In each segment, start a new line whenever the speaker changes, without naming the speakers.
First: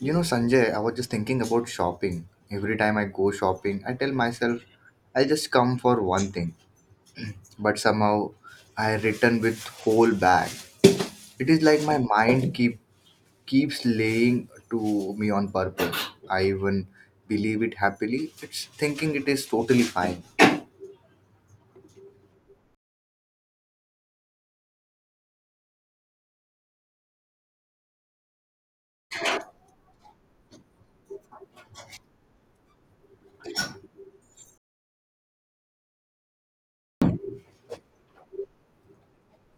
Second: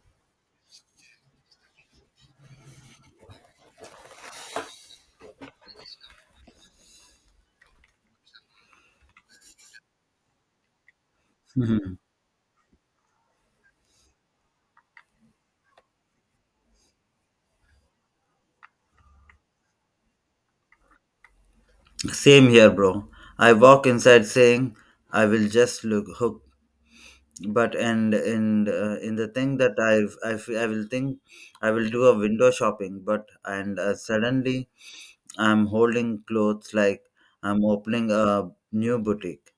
You know, Sanjay, I was just thinking about shopping. Every time I go shopping, I tell myself I'll just come for one thing, but somehow I return with whole bag. It is like
Mhm.
my mind keeps laying to me on purpose. I even believe it happily. It's thinking it is totally fine.
Same here, bro. I walk inside saying I will just look hook, but and in the thing that I will think I will do a window shopping, but and suddenly I'm holding clothes like I'm opening a new boutique.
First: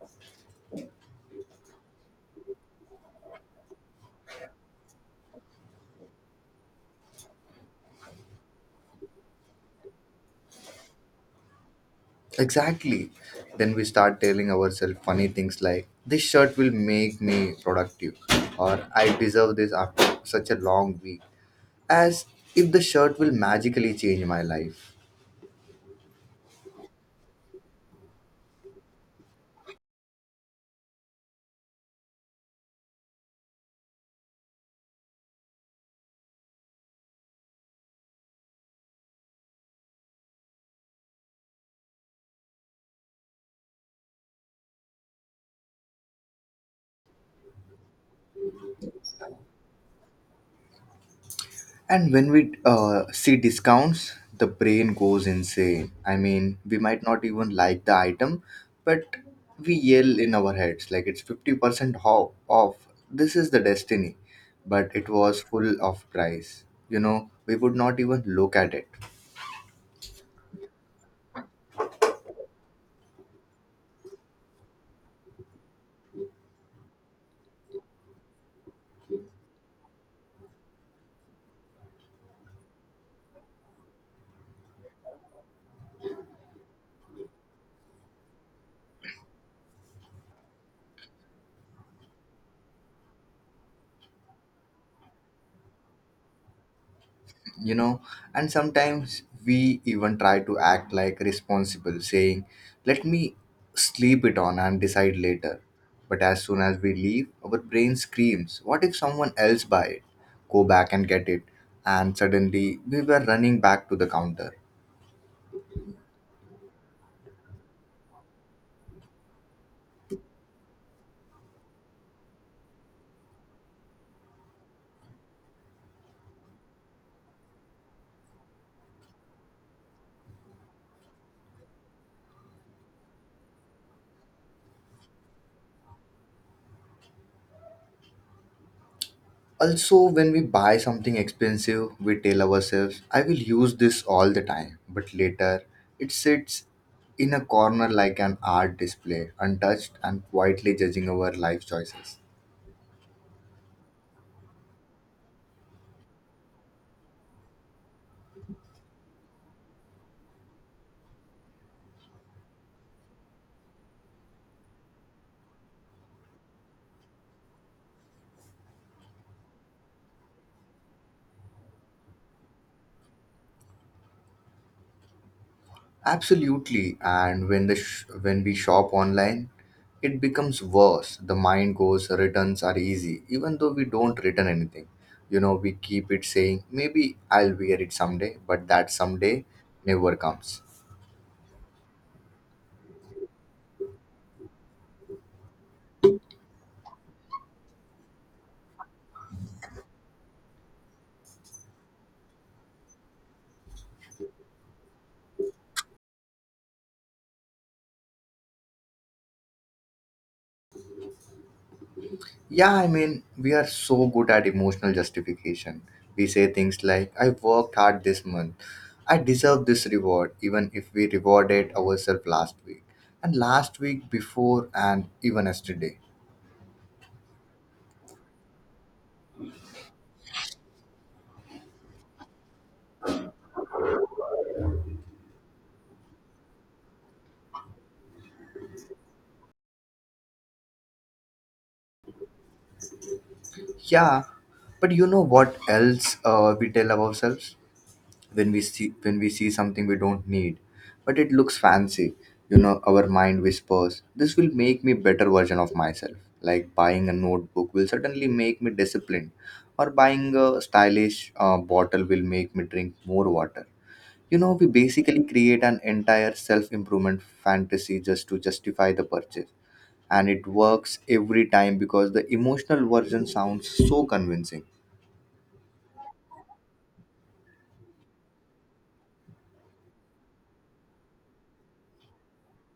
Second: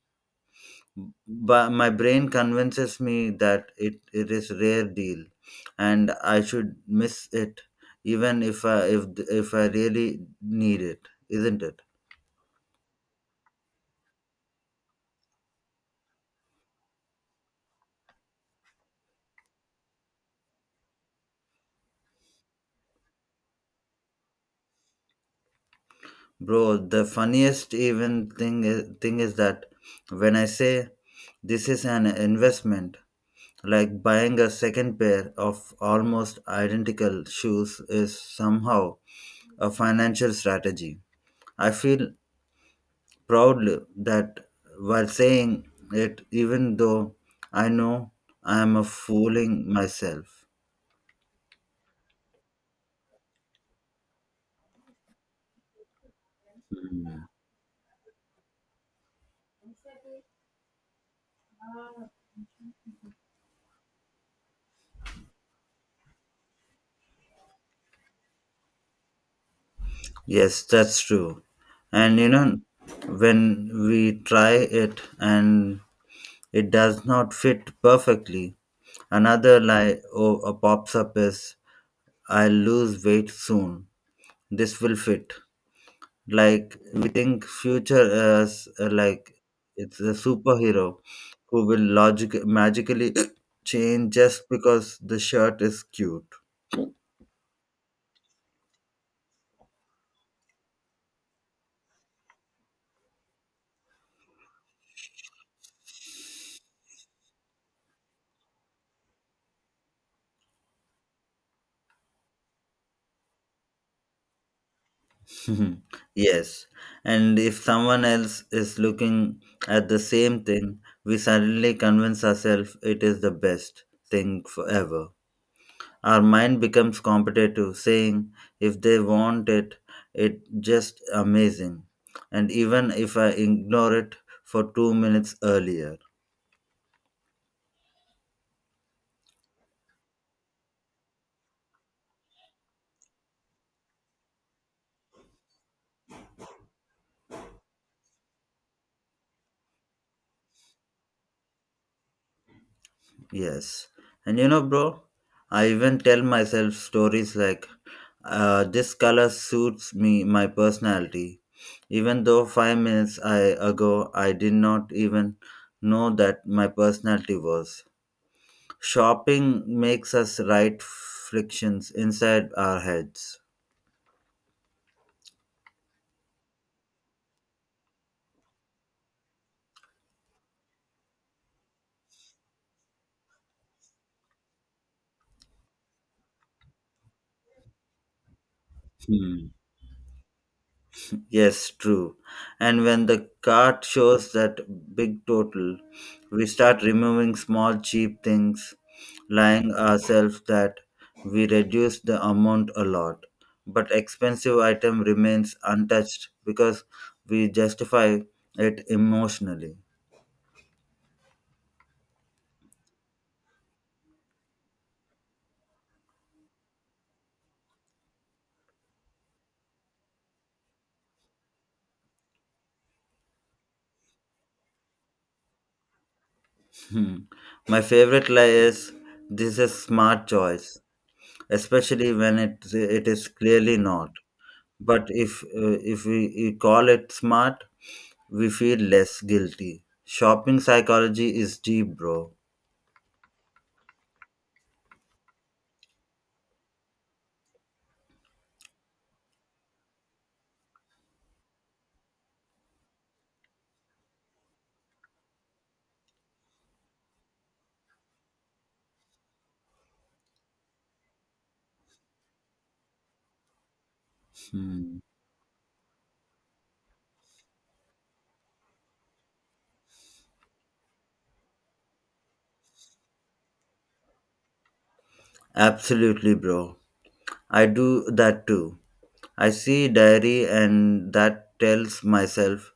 But my brain convinces me that it is rare deal, and I should miss it, even if I really need it, isn't it?
Exactly. Then we start telling ourselves funny things like this shirt will make me productive or I deserve this after such a long week as if the shirt will magically change my life.
Bro, the funniest even thing is that when I say this is an investment, like buying a second pair of almost identical shoes is somehow a financial strategy. I feel proud that while saying it, even though I know I am a fooling myself.
And when we see discounts, the brain goes insane. I mean, we might not even like the item, but we yell in our heads like it's 50% off. This is the destiny. But it was full of price. You know, we would not even look at it.
Yes, that's true. And you know, when we try it and it does not fit perfectly. Another lie pops up is, I'll lose weight soon. This will fit. Like we think future as like it's a superhero who will logic magically change just because the shirt is cute.
You know, and sometimes we even try to act like responsible saying let me sleep it on and decide later, but as soon as we leave our brain screams what if someone else buy it, go back and get it, and suddenly we were running back to the counter.
Yes, and if someone else is looking at the same thing, we suddenly convince ourselves it is the best thing forever. Our mind becomes competitive, saying, if they want it, it just amazing. And even if I ignore it for 2 minutes earlier.
Also, when we buy something expensive we tell ourselves I will use this all the time, but later it sits in a corner like an art display, untouched and quietly judging our life choices.
Yes. And you know, bro, I even tell myself stories like, this color suits me, my personality. Even though 5 minutes ago, I did not even know that my personality was. Shopping makes us write frictions inside our heads.
Absolutely. And when we shop online, it becomes worse. The mind goes returns are easy, even though we don't return anything. You know, we keep it saying maybe I'll wear it someday, but that someday
Hmm.
never comes.
Yes, true. And when the cart shows that big total, we start removing small cheap things, lying ourselves that we reduce the amount a lot. But expensive item remains untouched because we justify it emotionally.
Yeah, I mean, we are so good at emotional justification. We say things like I worked hard this month. I deserve this reward even if we rewarded ourselves last week and last week before and even yesterday.
Hmm. My favorite lie is this is smart choice, especially when it is clearly not. But if we call it smart, we feel less guilty. Shopping psychology is deep, bro.
Yeah, but you know what else we tell ourselves when we see something we don't need, but it looks fancy. You know, our mind whispers, "This will make me better version of myself." Like buying a notebook will certainly make me disciplined, or buying a stylish bottle will make me drink more water. You know, we
Hmm.
basically create an entire self-improvement fantasy just to justify the purchase, and it works every time because the emotional version sounds so convincing.
Absolutely, bro. I do that too. I see diary and that tells myself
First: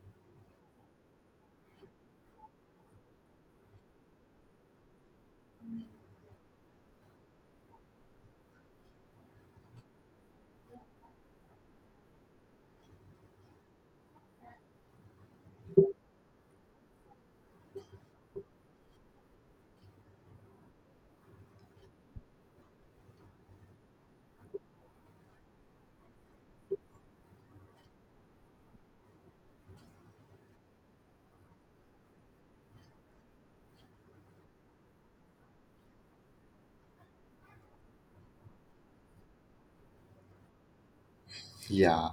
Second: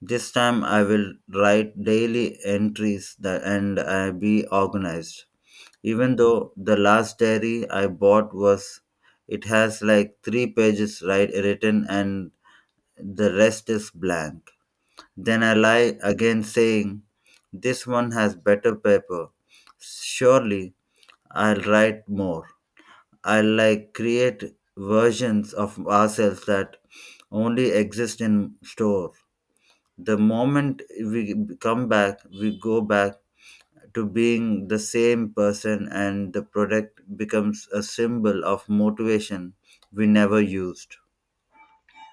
this time I will write daily entries that and I be organized. Even though the last diary I bought was it has like three pages right written and the rest is blank. Then I lie again, saying, this one has better paper. Surely I'll write more. I'll like create versions of ourselves that only exist in store. The moment we come back, we go back to being the same person, and the product becomes a symbol of motivation we never used.
Yeah,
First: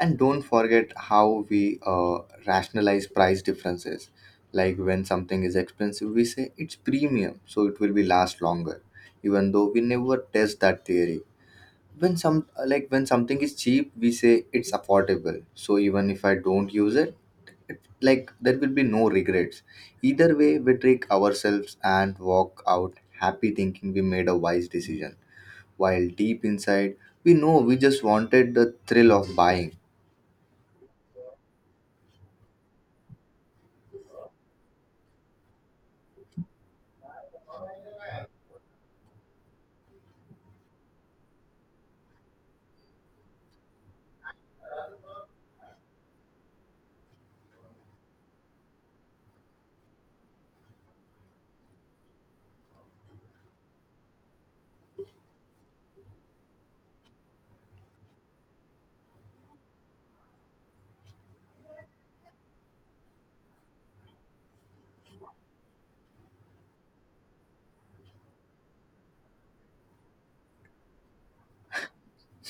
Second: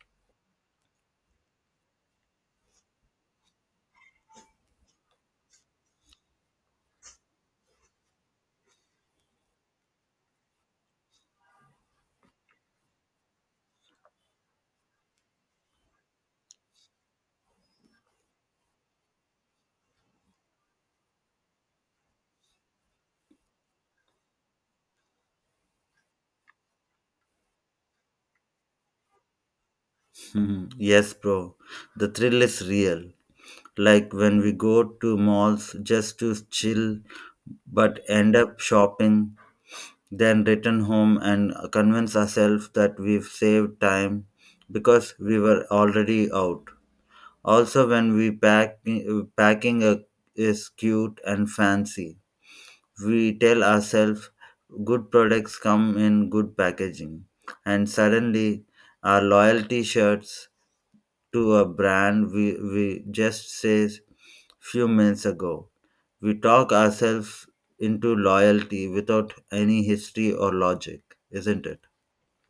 and don't forget how we rationalize price differences. Like when something is expensive, we say it's premium, so it will be last longer, even though we never test that theory. When some like when something is cheap, we say it's affordable. So even if I don't use it, it like there will be no regrets. Either way, we trick ourselves and walk out happy thinking we made a wise decision, while deep inside we know we just wanted the thrill of buying.
Mhm. Yes, bro. The thrill is real. Like when we go to malls just to chill but end up shopping, then return home and convince ourselves that we've saved time because we were already out. Also, when we pack, packing a, is cute and fancy, we tell ourselves good products come in good packaging, and suddenly our loyalty shirts to a brand we just says few minutes ago. We talk ourselves into loyalty without any history or logic, isn't it?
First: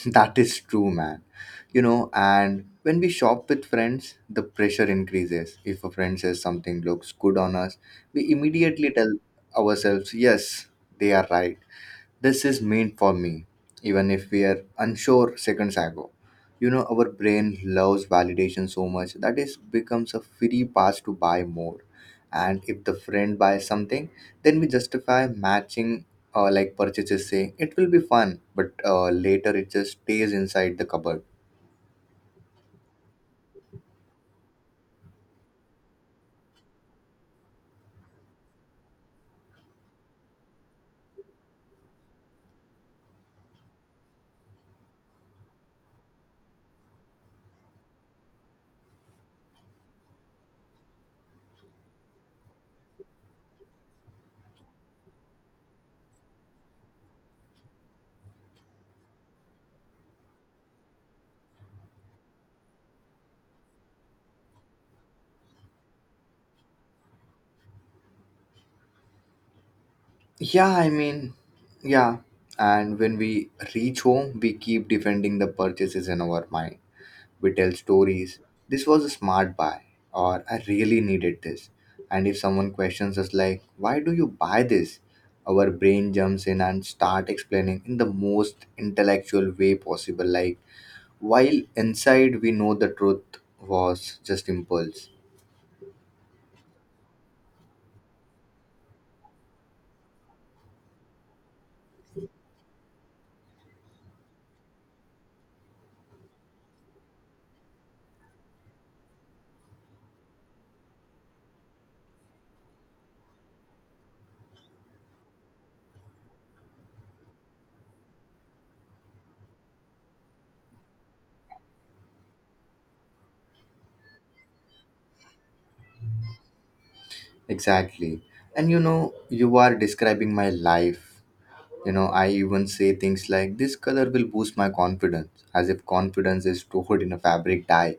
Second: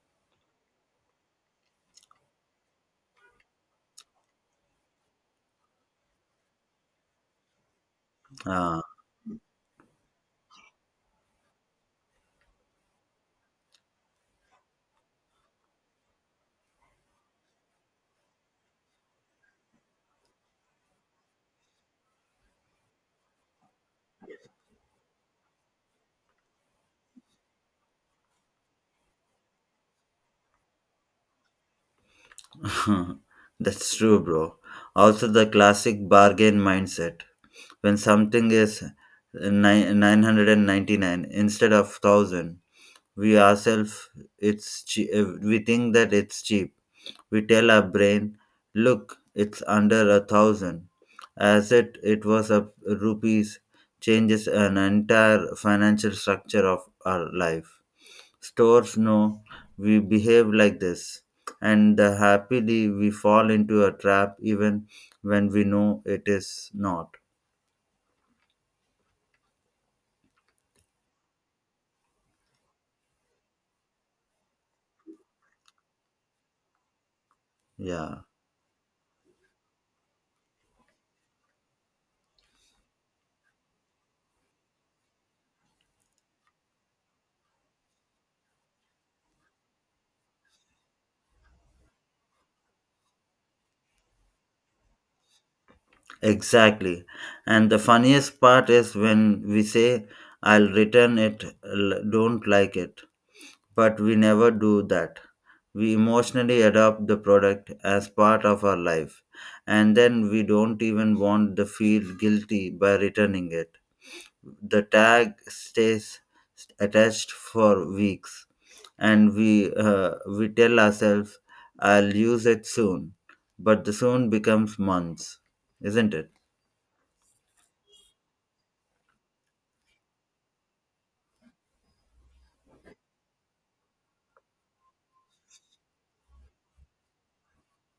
That is true, man. You know, and when we shop with friends, the pressure increases. If a friend says something looks good on us, we
Ah,
immediately tell ourselves, yes, they are right. This is meant for me, even if we are unsure seconds ago. You know, our brain loves validation so much that it becomes a free pass to buy more. And if the friend buys something, then we justify matching like purchases, saying it will be fun, but later it just stays inside the cupboard.
that's true, bro. Also, the classic bargain mindset. When something is 999 instead of 1000, we ourselves we think that it's cheap. We tell our brain, look, it's under a thousand, as it was a rupees changes an entire financial structure of our life. Stores know we behave like this and the happily we fall into a trap even when we know it is not.
Yeah, I mean, yeah. And when we reach home, we keep defending the purchases in our mind. We tell
Yeah.
stories. This was a smart buy, or I really needed this. And if someone questions us, like, why do you buy this? Our brain jumps in and start explaining in the most intellectual way possible. Like, while inside we know the truth was just impulse.
Exactly. And the funniest part is when we say, I'll return it, don't like it. But we never do that. We emotionally adopt the product as part of our life. And then we don't even want to feel guilty by returning it. The tag stays attached for weeks. And we tell ourselves, I'll use it soon. But the soon becomes months, isn't it?
Exactly. And you know, you are describing my life. You know, I even say things like, this color will boost my confidence, as if confidence is stored in a fabric dye.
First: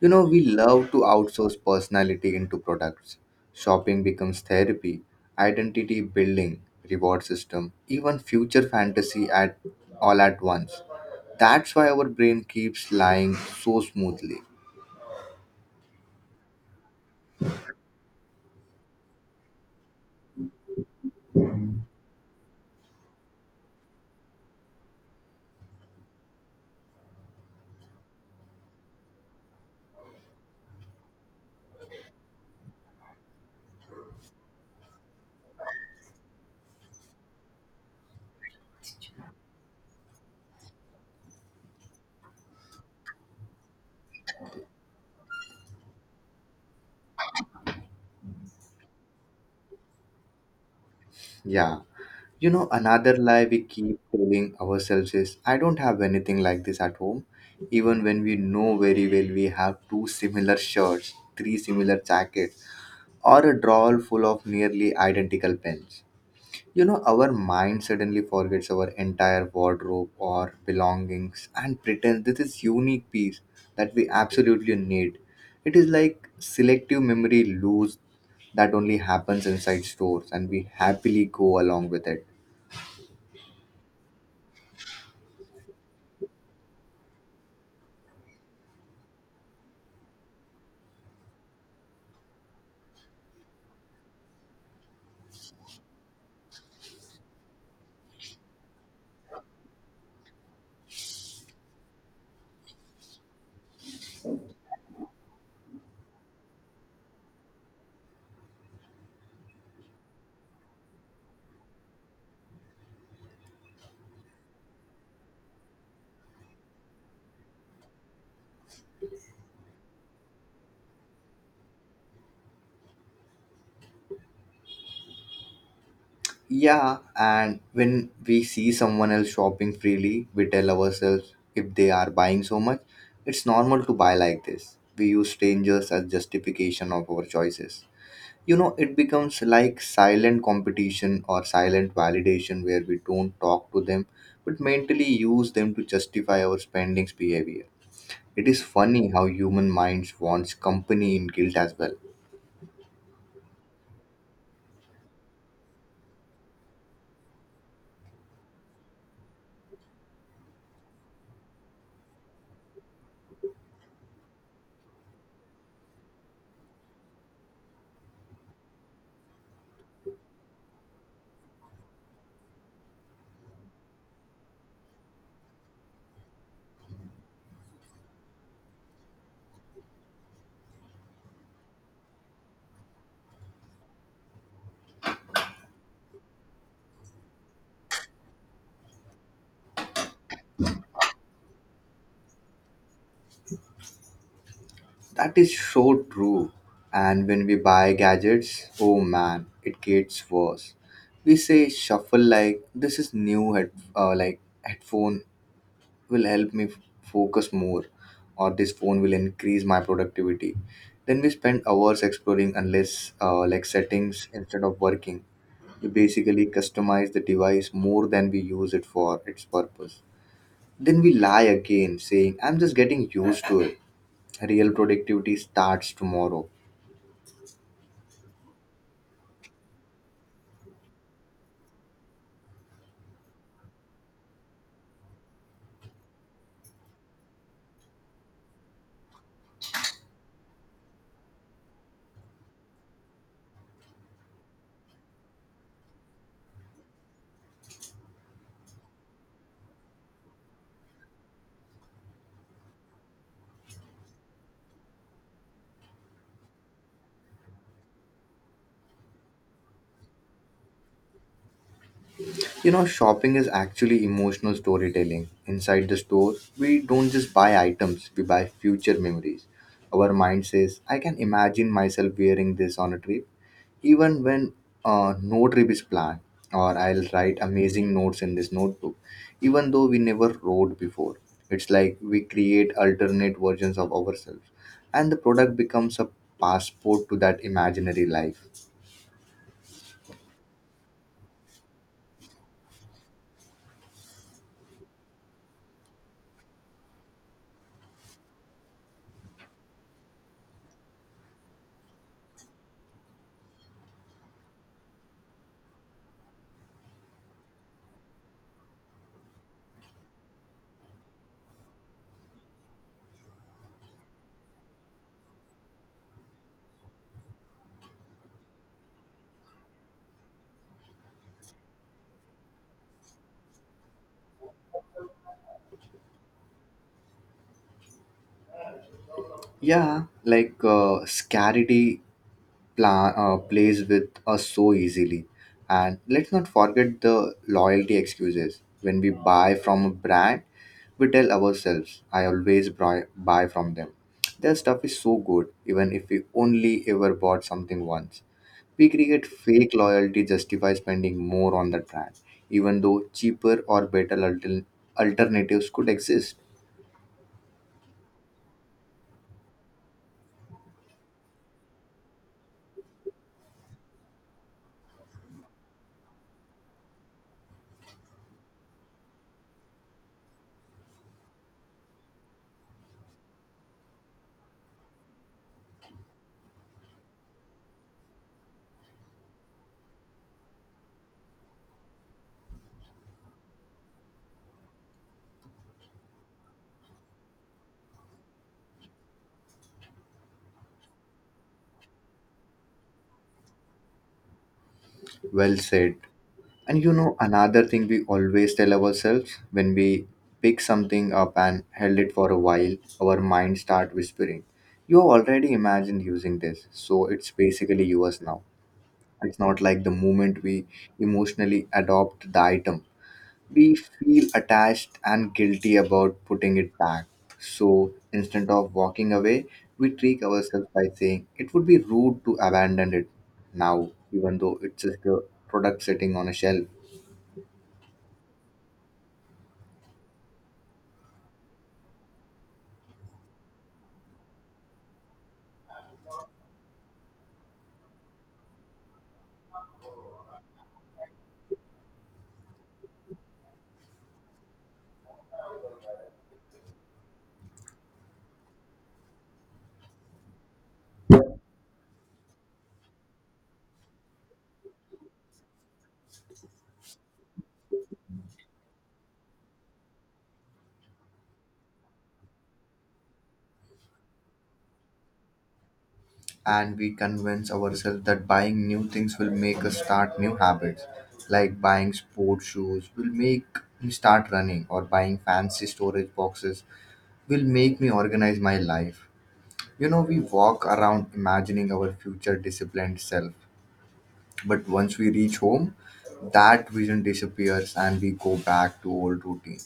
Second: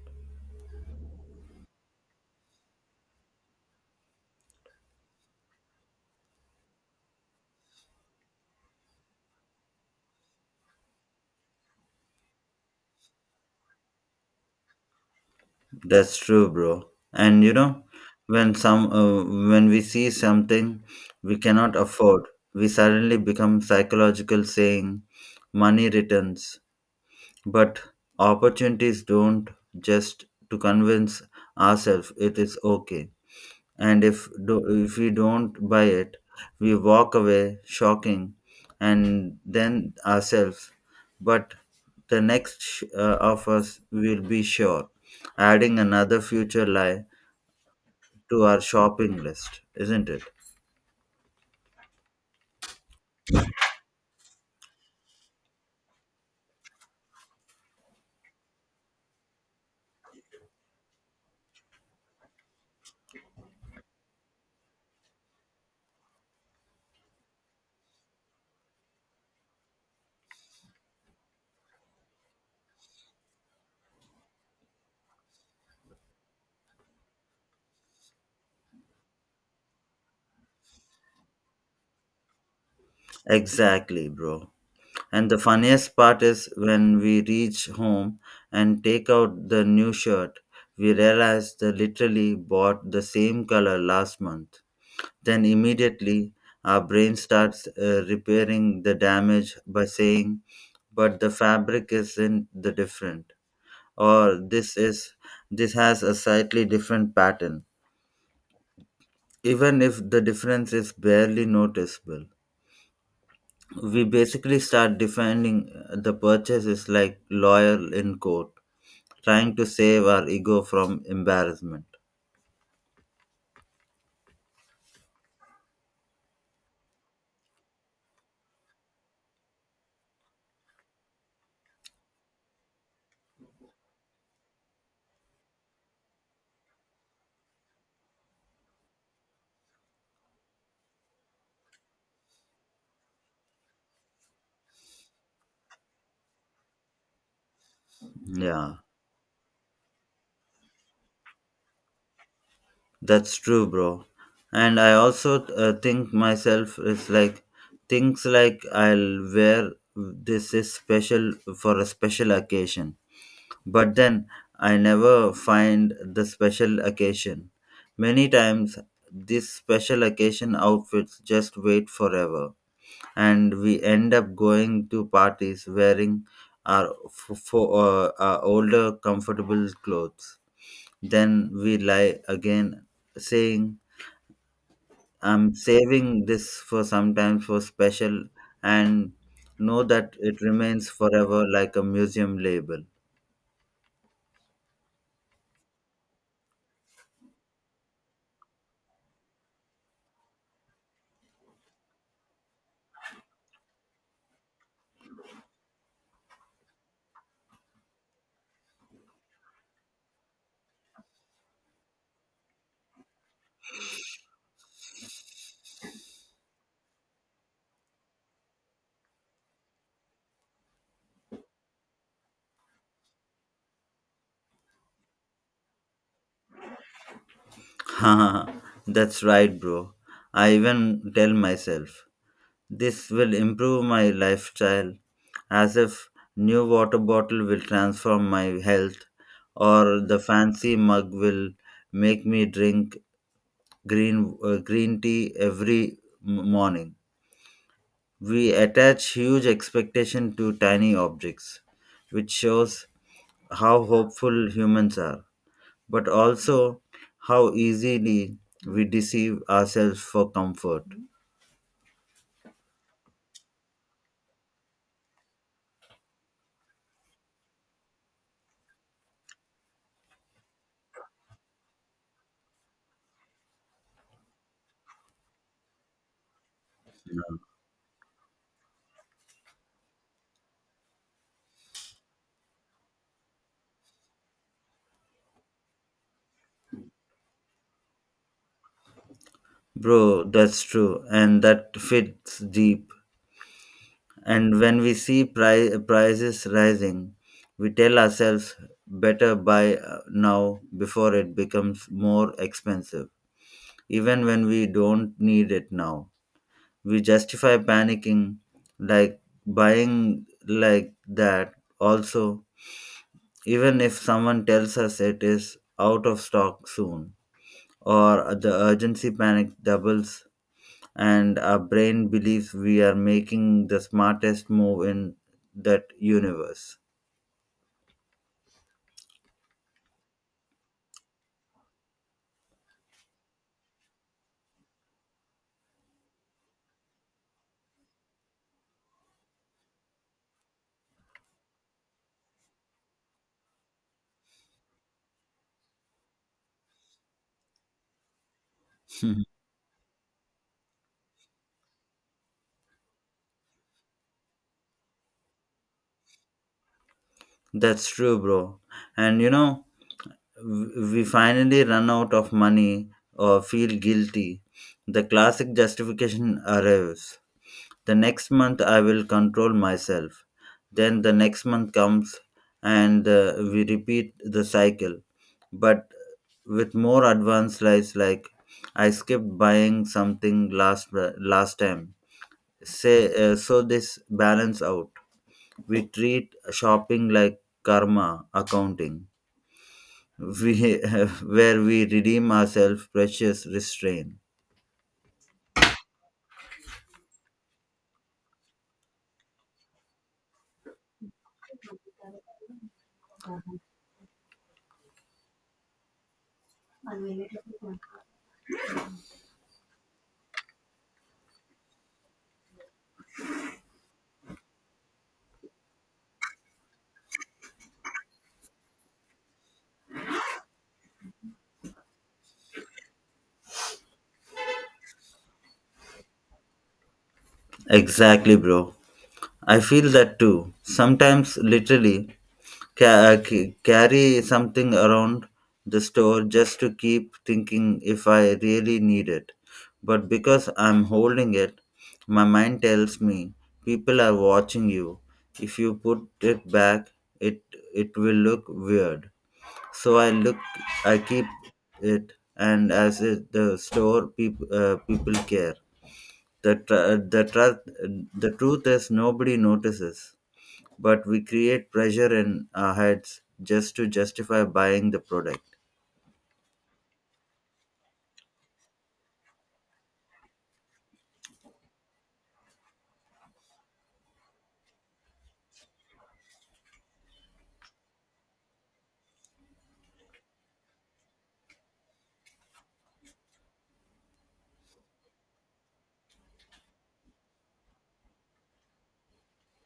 You know, we love to outsource personality into products. Shopping becomes therapy, identity building, reward system, even future fantasy at all at once. That's why our brain keeps lying so smoothly.
That's true, bro. And you know, when some when we see something we cannot afford, we suddenly become psychological saying money returns. But opportunities don't, just to convince ourselves it is okay. And if we don't buy it, we walk away shocking and then ourselves. But the next of us will be sure, adding another future lie to our shopping list, isn't it?
Yeah. You know, another lie we keep telling ourselves is I don't have anything like this at home, even when we know very well we have two similar shirts, three similar jackets, or a drawer full of nearly identical pens. You know, our mind suddenly forgets our entire wardrobe or belongings and pretends this is unique piece that we absolutely need. It is like selective memory loss that only happens inside stores and we happily go along with it.
Exactly, bro. And the funniest part is when we reach home and take out the new shirt, we realize they literally bought the same color last month. Then immediately our brain starts repairing the damage by saying, but the fabric isn't the different, or this is, this has a slightly different pattern. Even if the difference is barely noticeable, we basically start defending the purchase is like lawyer in court trying to save our ego from embarrassment.
Yeah, and when we see someone else shopping freely, we tell ourselves if they are buying so much, it's normal to buy like this. We use strangers as justification of our choices. You know, it becomes like silent competition or silent validation where we don't talk to them but mentally use them to justify our spendings behavior. It is
Yeah.
funny how human minds wants company in guilt as well.
That's true, bro. And I also think myself is like things like I'll wear this is special for a special occasion, but then I never find the special occasion. Many times, this special occasion outfits just wait forever, and we end up going to parties wearing our older comfortable clothes. Then we lie again, saying, I'm saving this for sometimes for special and know that it remains forever like a museum label.
That is so true. And when we buy gadgets, oh man, it gets worse. We say shuffle like this is new head like headphone will help me focus more, or this phone will increase my productivity. Then we spend hours exploring unless like settings instead of working. We basically customize the device more than we use it for its purpose. Then we lie again saying I'm just getting used to it. Real productivity starts tomorrow.
Haha, that's right, bro. I even tell myself this will improve my lifestyle as if new water bottle will transform my health, or the fancy mug will make me drink green tea every morning. We attach huge expectation to tiny objects, which shows how hopeful humans are, but also how easily we deceive ourselves for comfort.
You know, shopping is actually emotional storytelling. Inside the store, we don't just buy items, we buy future memories. Our mind says, I can imagine myself wearing this on a trip, even when no trip is planned, or I'll write amazing notes in this notebook, even though we never wrote before. It's like we create alternate versions of ourselves, and the product becomes a passport to that imaginary life.
Bro, that's true, and that fits deep. And when we see prices rising, we tell ourselves better buy now before it becomes more expensive, even when we don't need it now. We justify panicking like buying like that also, even if someone tells us it is out of stock soon, or the urgency panic doubles, and our brain believes we are making the smartest move in that universe.
Yeah, like scarcity plays with us so easily. And let's not forget the loyalty excuses. When we buy from a brand, we tell ourselves, I always buy from them. Their stuff is so good, even if we only ever bought something once. We create fake loyalty justify spending more on the brand, even though cheaper or better alternatives could exist.
That's true, bro. And you know, we finally run out of money or feel guilty, the classic justification arrives. The next month I will control myself. Then the next month comes and we repeat the cycle. But with more advanced lives like I skipped buying something last time. Say so this balance out. We treat shopping like karma accounting. We where we redeem ourselves precious restraint.
Well said. And you know, another thing we always tell ourselves when we pick something up and held it for a while, our mind start whispering, you already imagined using this, so it's basically yours now. It's not like the moment we emotionally adopt the item, we feel attached and guilty about putting it back. So instead of walking away, we trick ourselves by saying it would be rude to abandon it now, even though it's just a product sitting on a shelf.
Exactly, bro. I feel that too. Sometimes, literally, carry something around the store just to keep thinking if I really need it. But because I'm holding it, my mind tells me people are watching you. If you put it back, it it will look weird. So I look, I keep it, and as it, the store people care. The the truth is nobody notices but we create pressure in our heads just to justify buying the product.
And we convince ourselves that buying new things will make us start new habits, like buying sport shoes will make me start running, or buying fancy storage boxes will make me organize my life. You know, we walk around imagining our future disciplined self, but once we reach home that vision disappears and we go back to old routine.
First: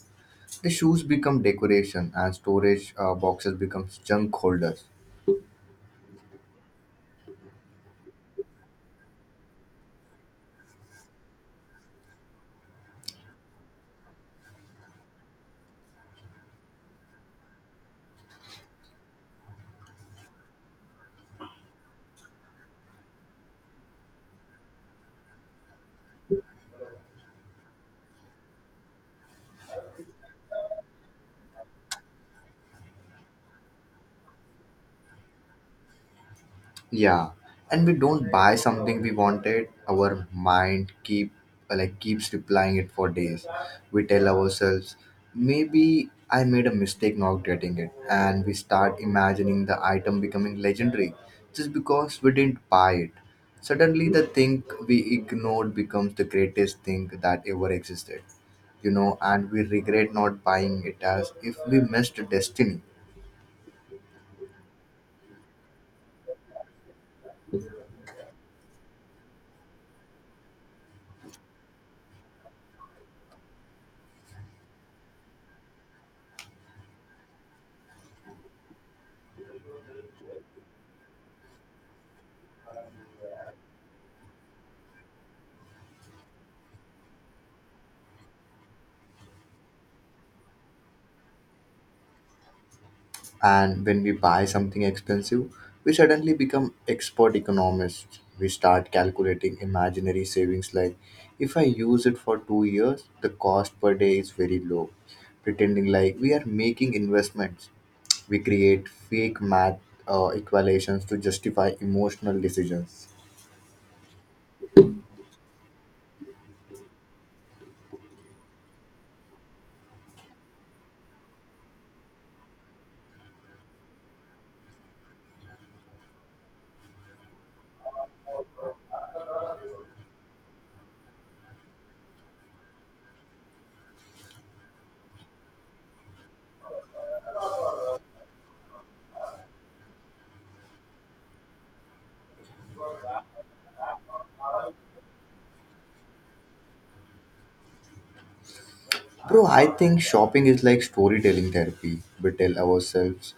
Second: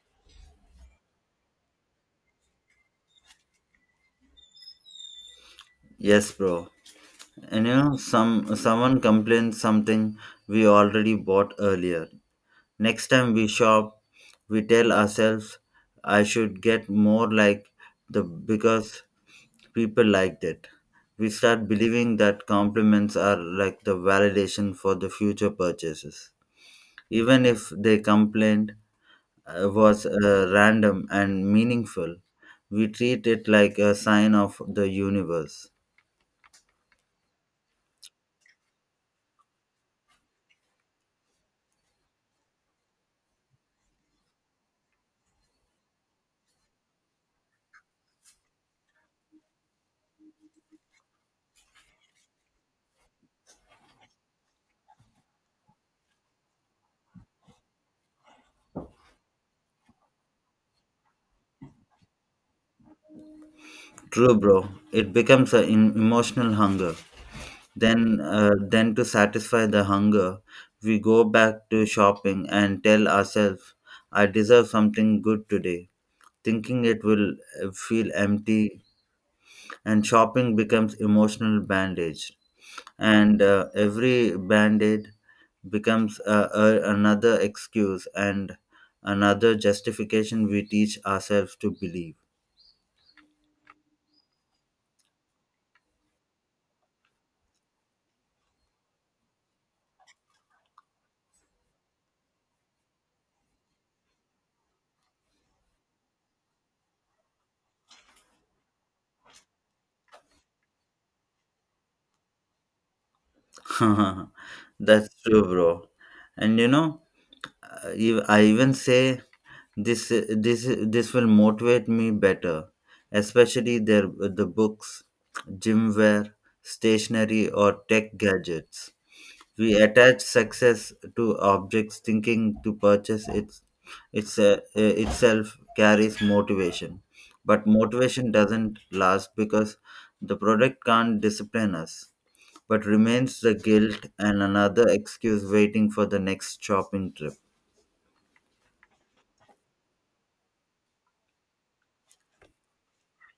The shoes become decoration and storage boxes becomes junk holders.
Yes, bro. And you know, someone complains something we already bought earlier. Next time we shop, we tell ourselves, "I should get more like the because people liked it." We start believing that compliments are like the validation for the future purchases. Even if they complained, was random and meaningful. We treat it like a sign of the universe.
Yeah, and we don't buy something we wanted. Our mind keeps replying it for days. We tell ourselves, maybe I made a mistake not getting it, and we start imagining the item becoming legendary just because we didn't buy it. Suddenly, the thing we ignored becomes the greatest thing that ever existed, you know, and we regret not buying it as if we missed destiny.
True, bro. It becomes an emotional hunger. Then to satisfy the hunger, we go back to shopping and tell ourselves, "I deserve something good today." Thinking it will feel empty, and shopping becomes emotional bandage. And every band-aid becomes another excuse and another justification we teach ourselves to believe.
And when we buy something expensive, we suddenly become expert economists. We start calculating imaginary savings like if I use it for 2 years, the cost per day is very low, pretending like we are making investments. We create fake math equations to justify emotional decisions.
That's true, bro. And you know, I even say this will motivate me better, especially their the books, gym wear, stationery or tech gadgets. We attach success to objects, thinking to purchase itself carries motivation. But motivation doesn't last because the product can't discipline us, but remains the guilt and another excuse waiting for the next shopping trip.
Bro, I think shopping is like storytelling therapy. We tell ourselves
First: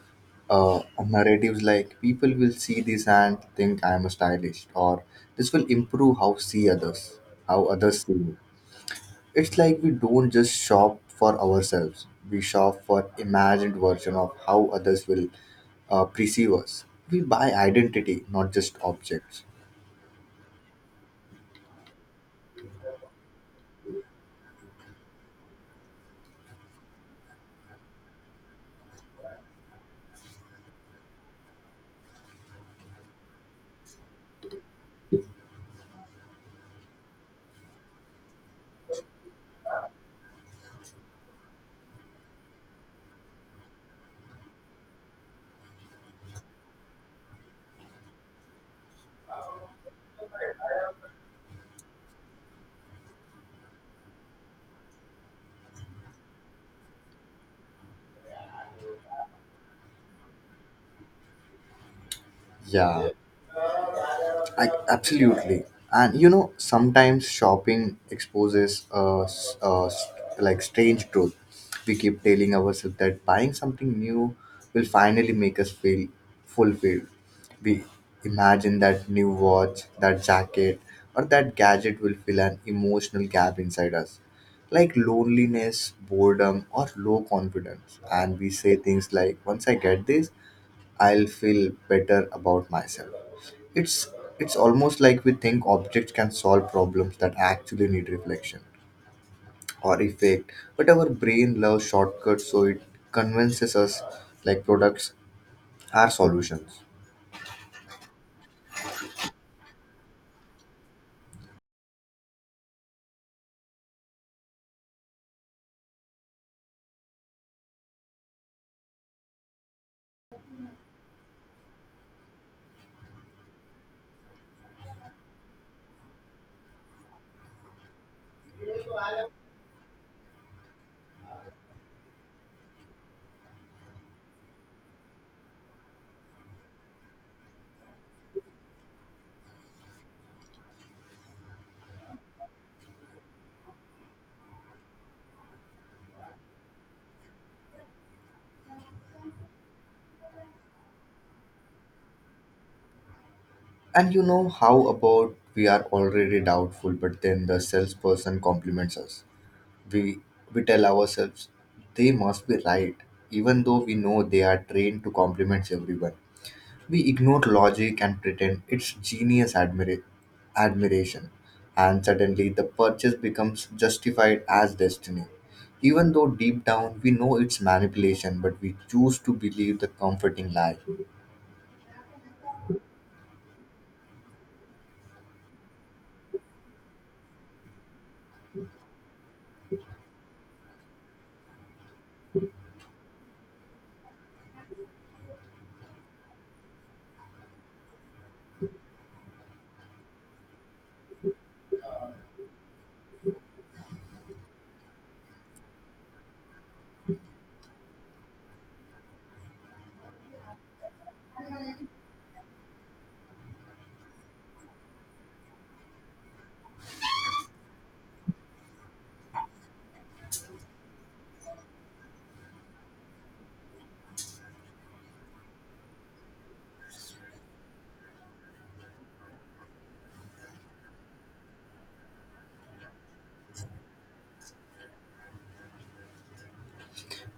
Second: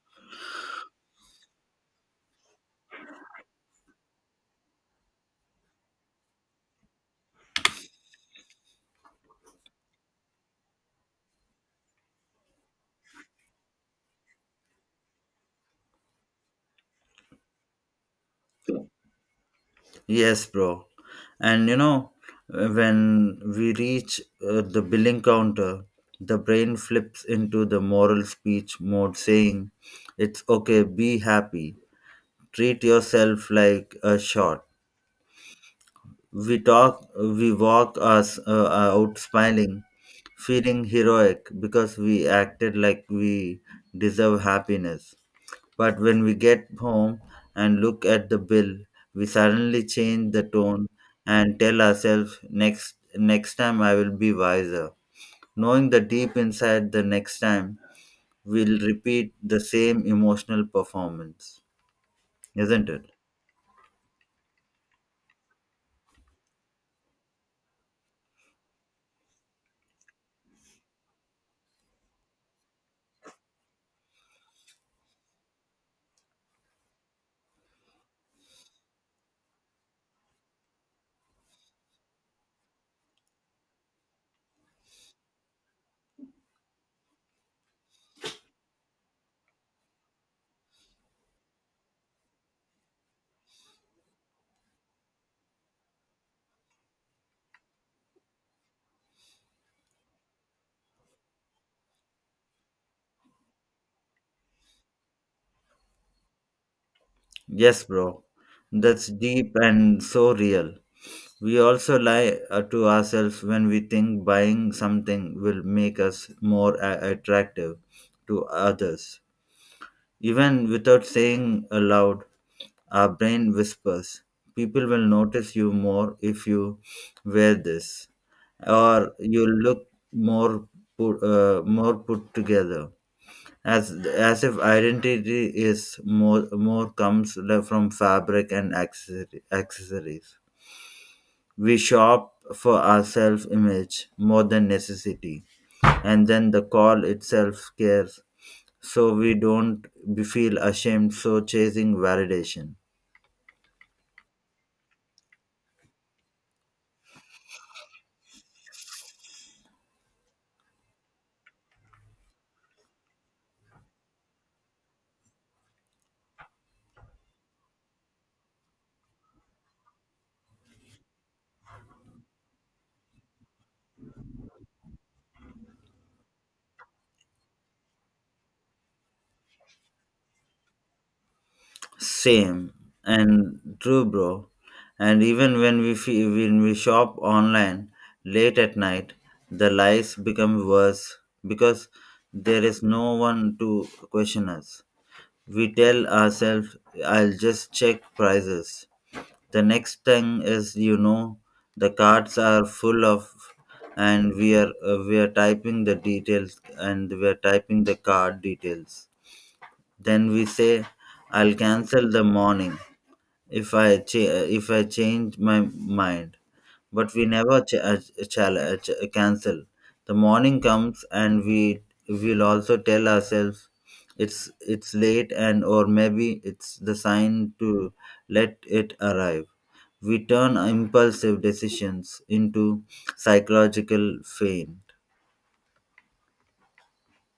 narratives like people will see this and think I'm a stylist, or this will improve how see others, how others see me. It's like we don't just shop for ourselves; we shop for imagined version of how others will perceive us. We buy identity, not just objects.
Yes, bro. And you know, when we reach the billing counter, the brain flips into the moral speech mode saying, it's okay, be happy. Treat yourself like a shot. We walk us out smiling, feeling heroic because we acted like we deserve happiness. But when we get home and look at the bill, we suddenly change the tone and tell ourselves, next time I will be wiser. Knowing the deep inside the next time we'll repeat the same emotional performance, isn't
Yeah,
it?
yeah. I, absolutely. And you know, sometimes shopping exposes like strange truth. We keep telling ourselves that buying something new will finally make us feel fulfilled. We imagine that new watch, that jacket, or that gadget will fill an emotional gap inside us, like loneliness, boredom, or low confidence. And we say things like, once I get this, I'll feel better about myself. It's it's almost like we think objects can solve problems that actually need reflection or effect, but our brain loves shortcuts, so it convinces us like products are solutions.
Yes, bro. That's deep and so real. We also lie to ourselves when we think buying something will make us more attractive to others. Even without saying aloud, our brain whispers, people will notice you more if you wear this, or you look more more put together, as if identity is more from fabric and accessories. We shop for our self image more than necessity, and then the call itself cares, so we don't feel ashamed, so chasing validation.
And you know how about we are already doubtful, but then the salesperson compliments us. We we tell ourselves they must be right, even though we know they are trained to compliment everyone. We ignore logic and pretend it's genius admiration, and suddenly the purchase becomes justified as destiny. Even though deep down we know it's manipulation, but we choose to believe the comforting lie.
Same and true, bro. And even when when we shop online late at night, the lies become worse because there is no one to question us. We tell ourselves, "I'll just check prices." The next thing is, you know, the cards are full of, and we are typing the details, and we are typing the card details. Then we say, "I'll cancel the morning, if I change my mind." But we never cancel. The morning comes and we will also tell ourselves it's late, and or maybe it's the sign to let it arrive. We turn impulsive decisions into psychological feign.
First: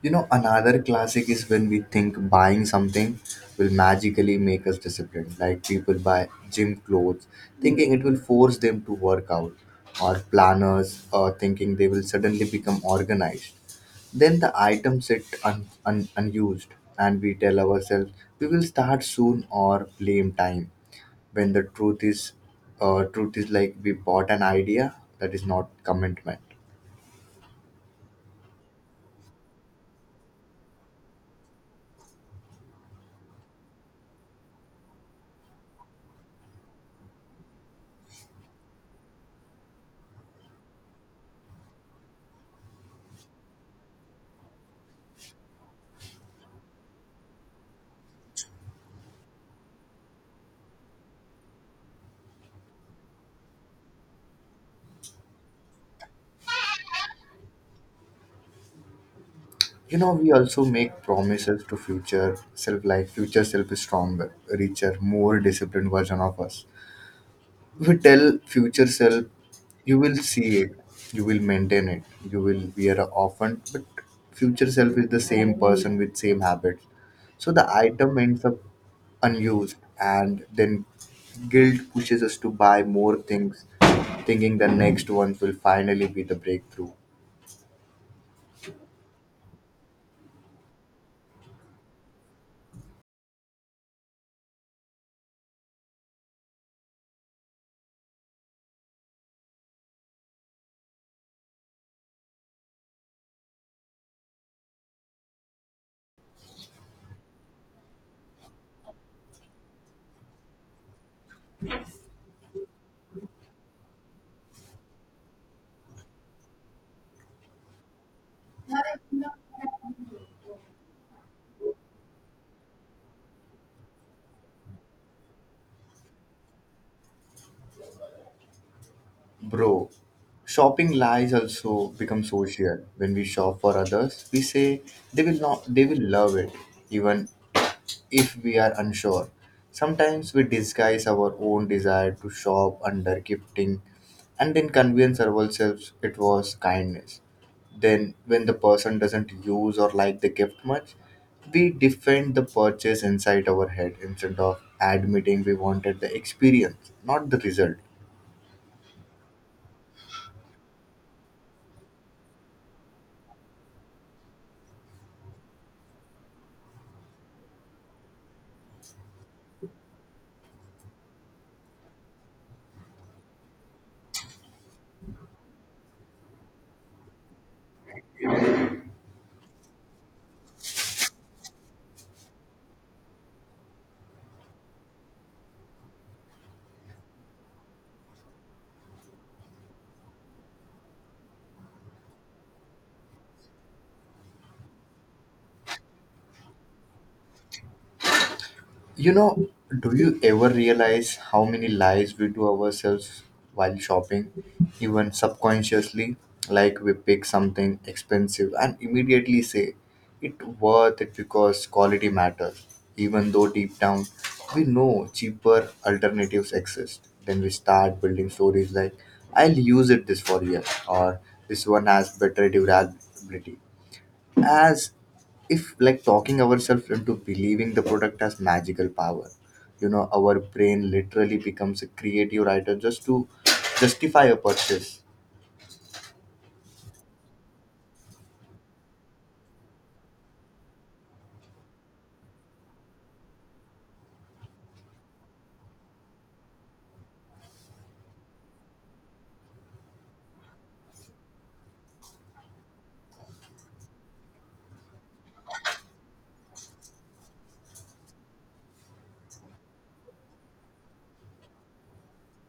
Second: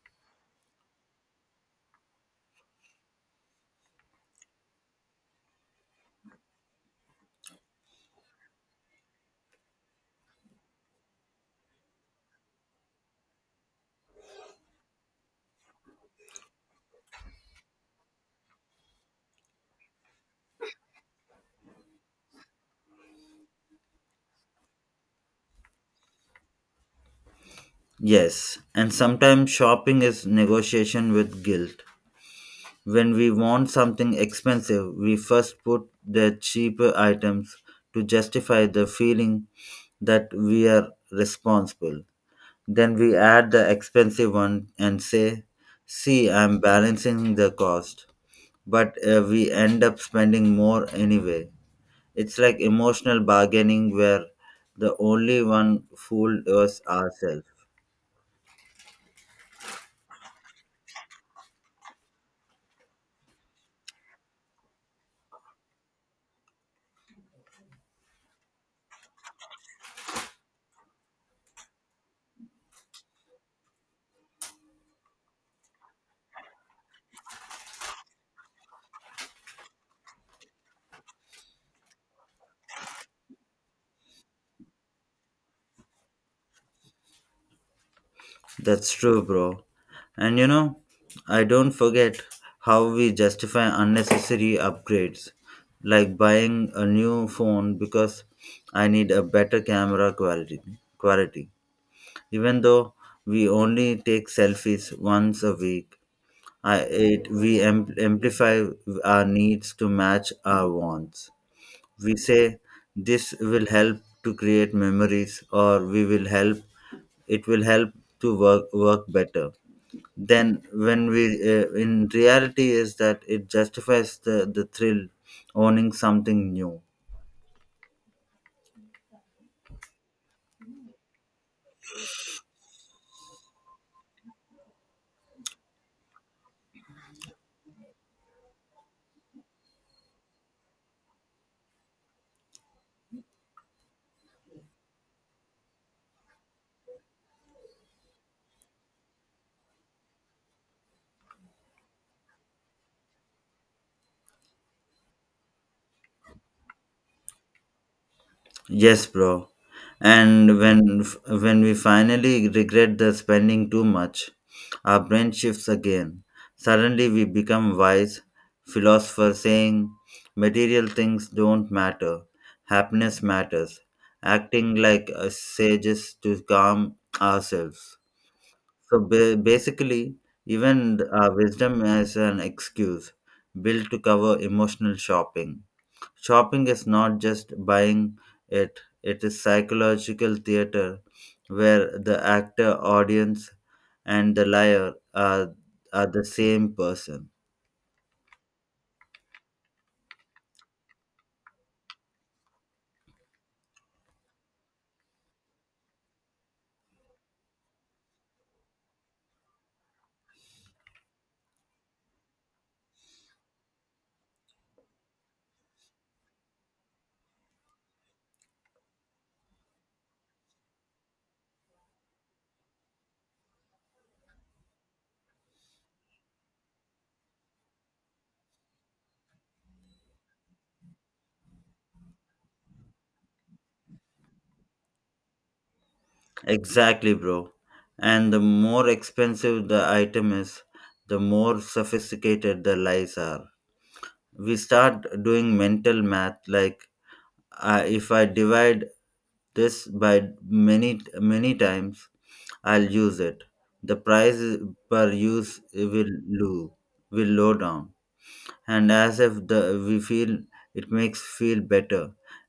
You know, another classic is when we think buying something will magically make us disciplined. Like people buy gym clothes thinking it will force them to work out, or planners thinking they will suddenly become organized. Then the items sit unused, and we tell ourselves we will start soon or blame time. When the truth is like we bought an idea that is not commitment.
Yes, and sometimes shopping is negotiation with guilt. When we want something expensive, we first put the cheaper items to justify the feeling that we are responsible. Then we add the expensive one and say, see, I'm balancing the cost. But we end up spending more anyway. It's like emotional bargaining where the only one fooled was ourselves.
You know, we also make promises to future self, like future self is stronger, richer, more disciplined version of us. We tell future self, you will see it, you will maintain it, you will wear a often, but future self is the same person with same habits. So the item ends up unused and then guilt pushes us to buy more things thinking the next ones will finally be the breakthrough.
That's true, bro. And you know, I don't forget how we justify unnecessary upgrades, like buying a new phone because I need a better camera quality. Quality, even though we only take selfies once a week, I it we am, amplify our needs to match our wants. We say this will help to create memories, or we will help. It will help to work better. Then when we in reality is that it justifies the thrill owning something new.
Bro, shopping lies also become social. When we shop for others, we say they will love it. Even if we are unsure. Sometimes we disguise our own desire to shop under gifting and then convince ourselves it was kindness. Then, when the person doesn't use or like the gift much, we defend the purchase inside our head instead of admitting we wanted the experience, not the result.
Yes, bro. And when when we finally regret the spending too much, our brain shifts again. Suddenly we become wise philosopher saying material things don't matter, happiness matters, acting like sages to calm ourselves. So basically, even wisdom is an excuse built to cover emotional shopping. Shopping is not just buying it, it is psychological theater where the actor, audience, and the liar are the same person.
You know, do you ever realize how many lies we do ourselves while shopping, even subconsciously? Like we pick something expensive and immediately say it worth it because quality matters, even though deep down we know cheaper alternatives exist. Then we start building stories like I'll use it this for years, or this one has better durability, as if like talking ourselves into believing the product has magical power. You know, our brain literally becomes a creative writer just to justify a purchase.
Exactly, bro. And the more expensive the item is, the more sophisticated the lies are. We start doing mental math like I if I divide this by many many times, I'll use it. The price per use will low down, and as if the we feel it makes feel better,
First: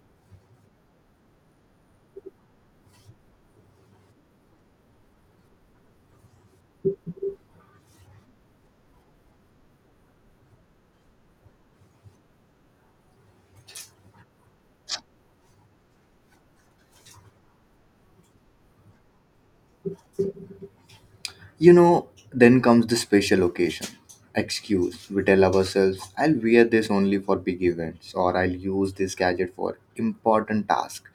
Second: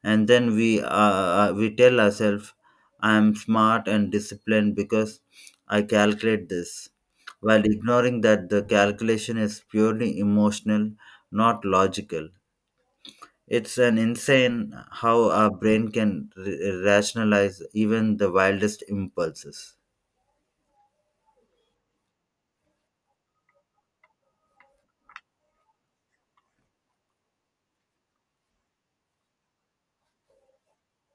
and then we tell ourselves, I'm smart and disciplined because I calculate this, while ignoring that the calculation is purely emotional, not logical. It's an insane how our brain can rationalize even the wildest impulses.
You know, then comes the special occasion. Excuse. We tell ourselves, I'll wear this only for big events or I'll use this gadget for important tasks.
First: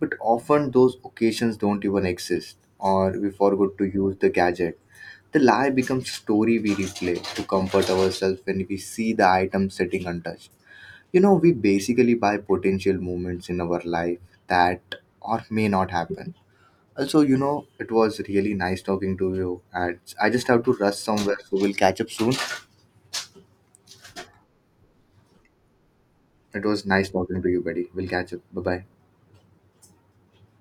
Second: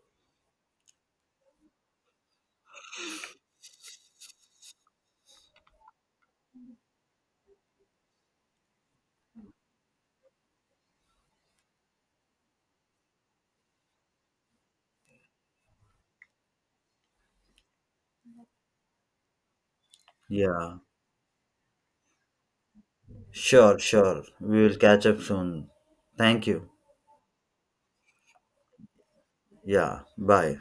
But often those occasions don't even exist or we forgot to use the gadget. The lie becomes story we replay to comfort ourselves when we see the item sitting untouched. You know, we basically buy potential moments in our life that or may not happen also, you know, it was really nice talking to you. And I just have to
Yeah,
rush somewhere, so we'll catch up soon.
sure, sure. We will catch up soon. Thank
It
you.
was nice talking to you, buddy. We'll catch up. Bye bye.
Yeah, bye.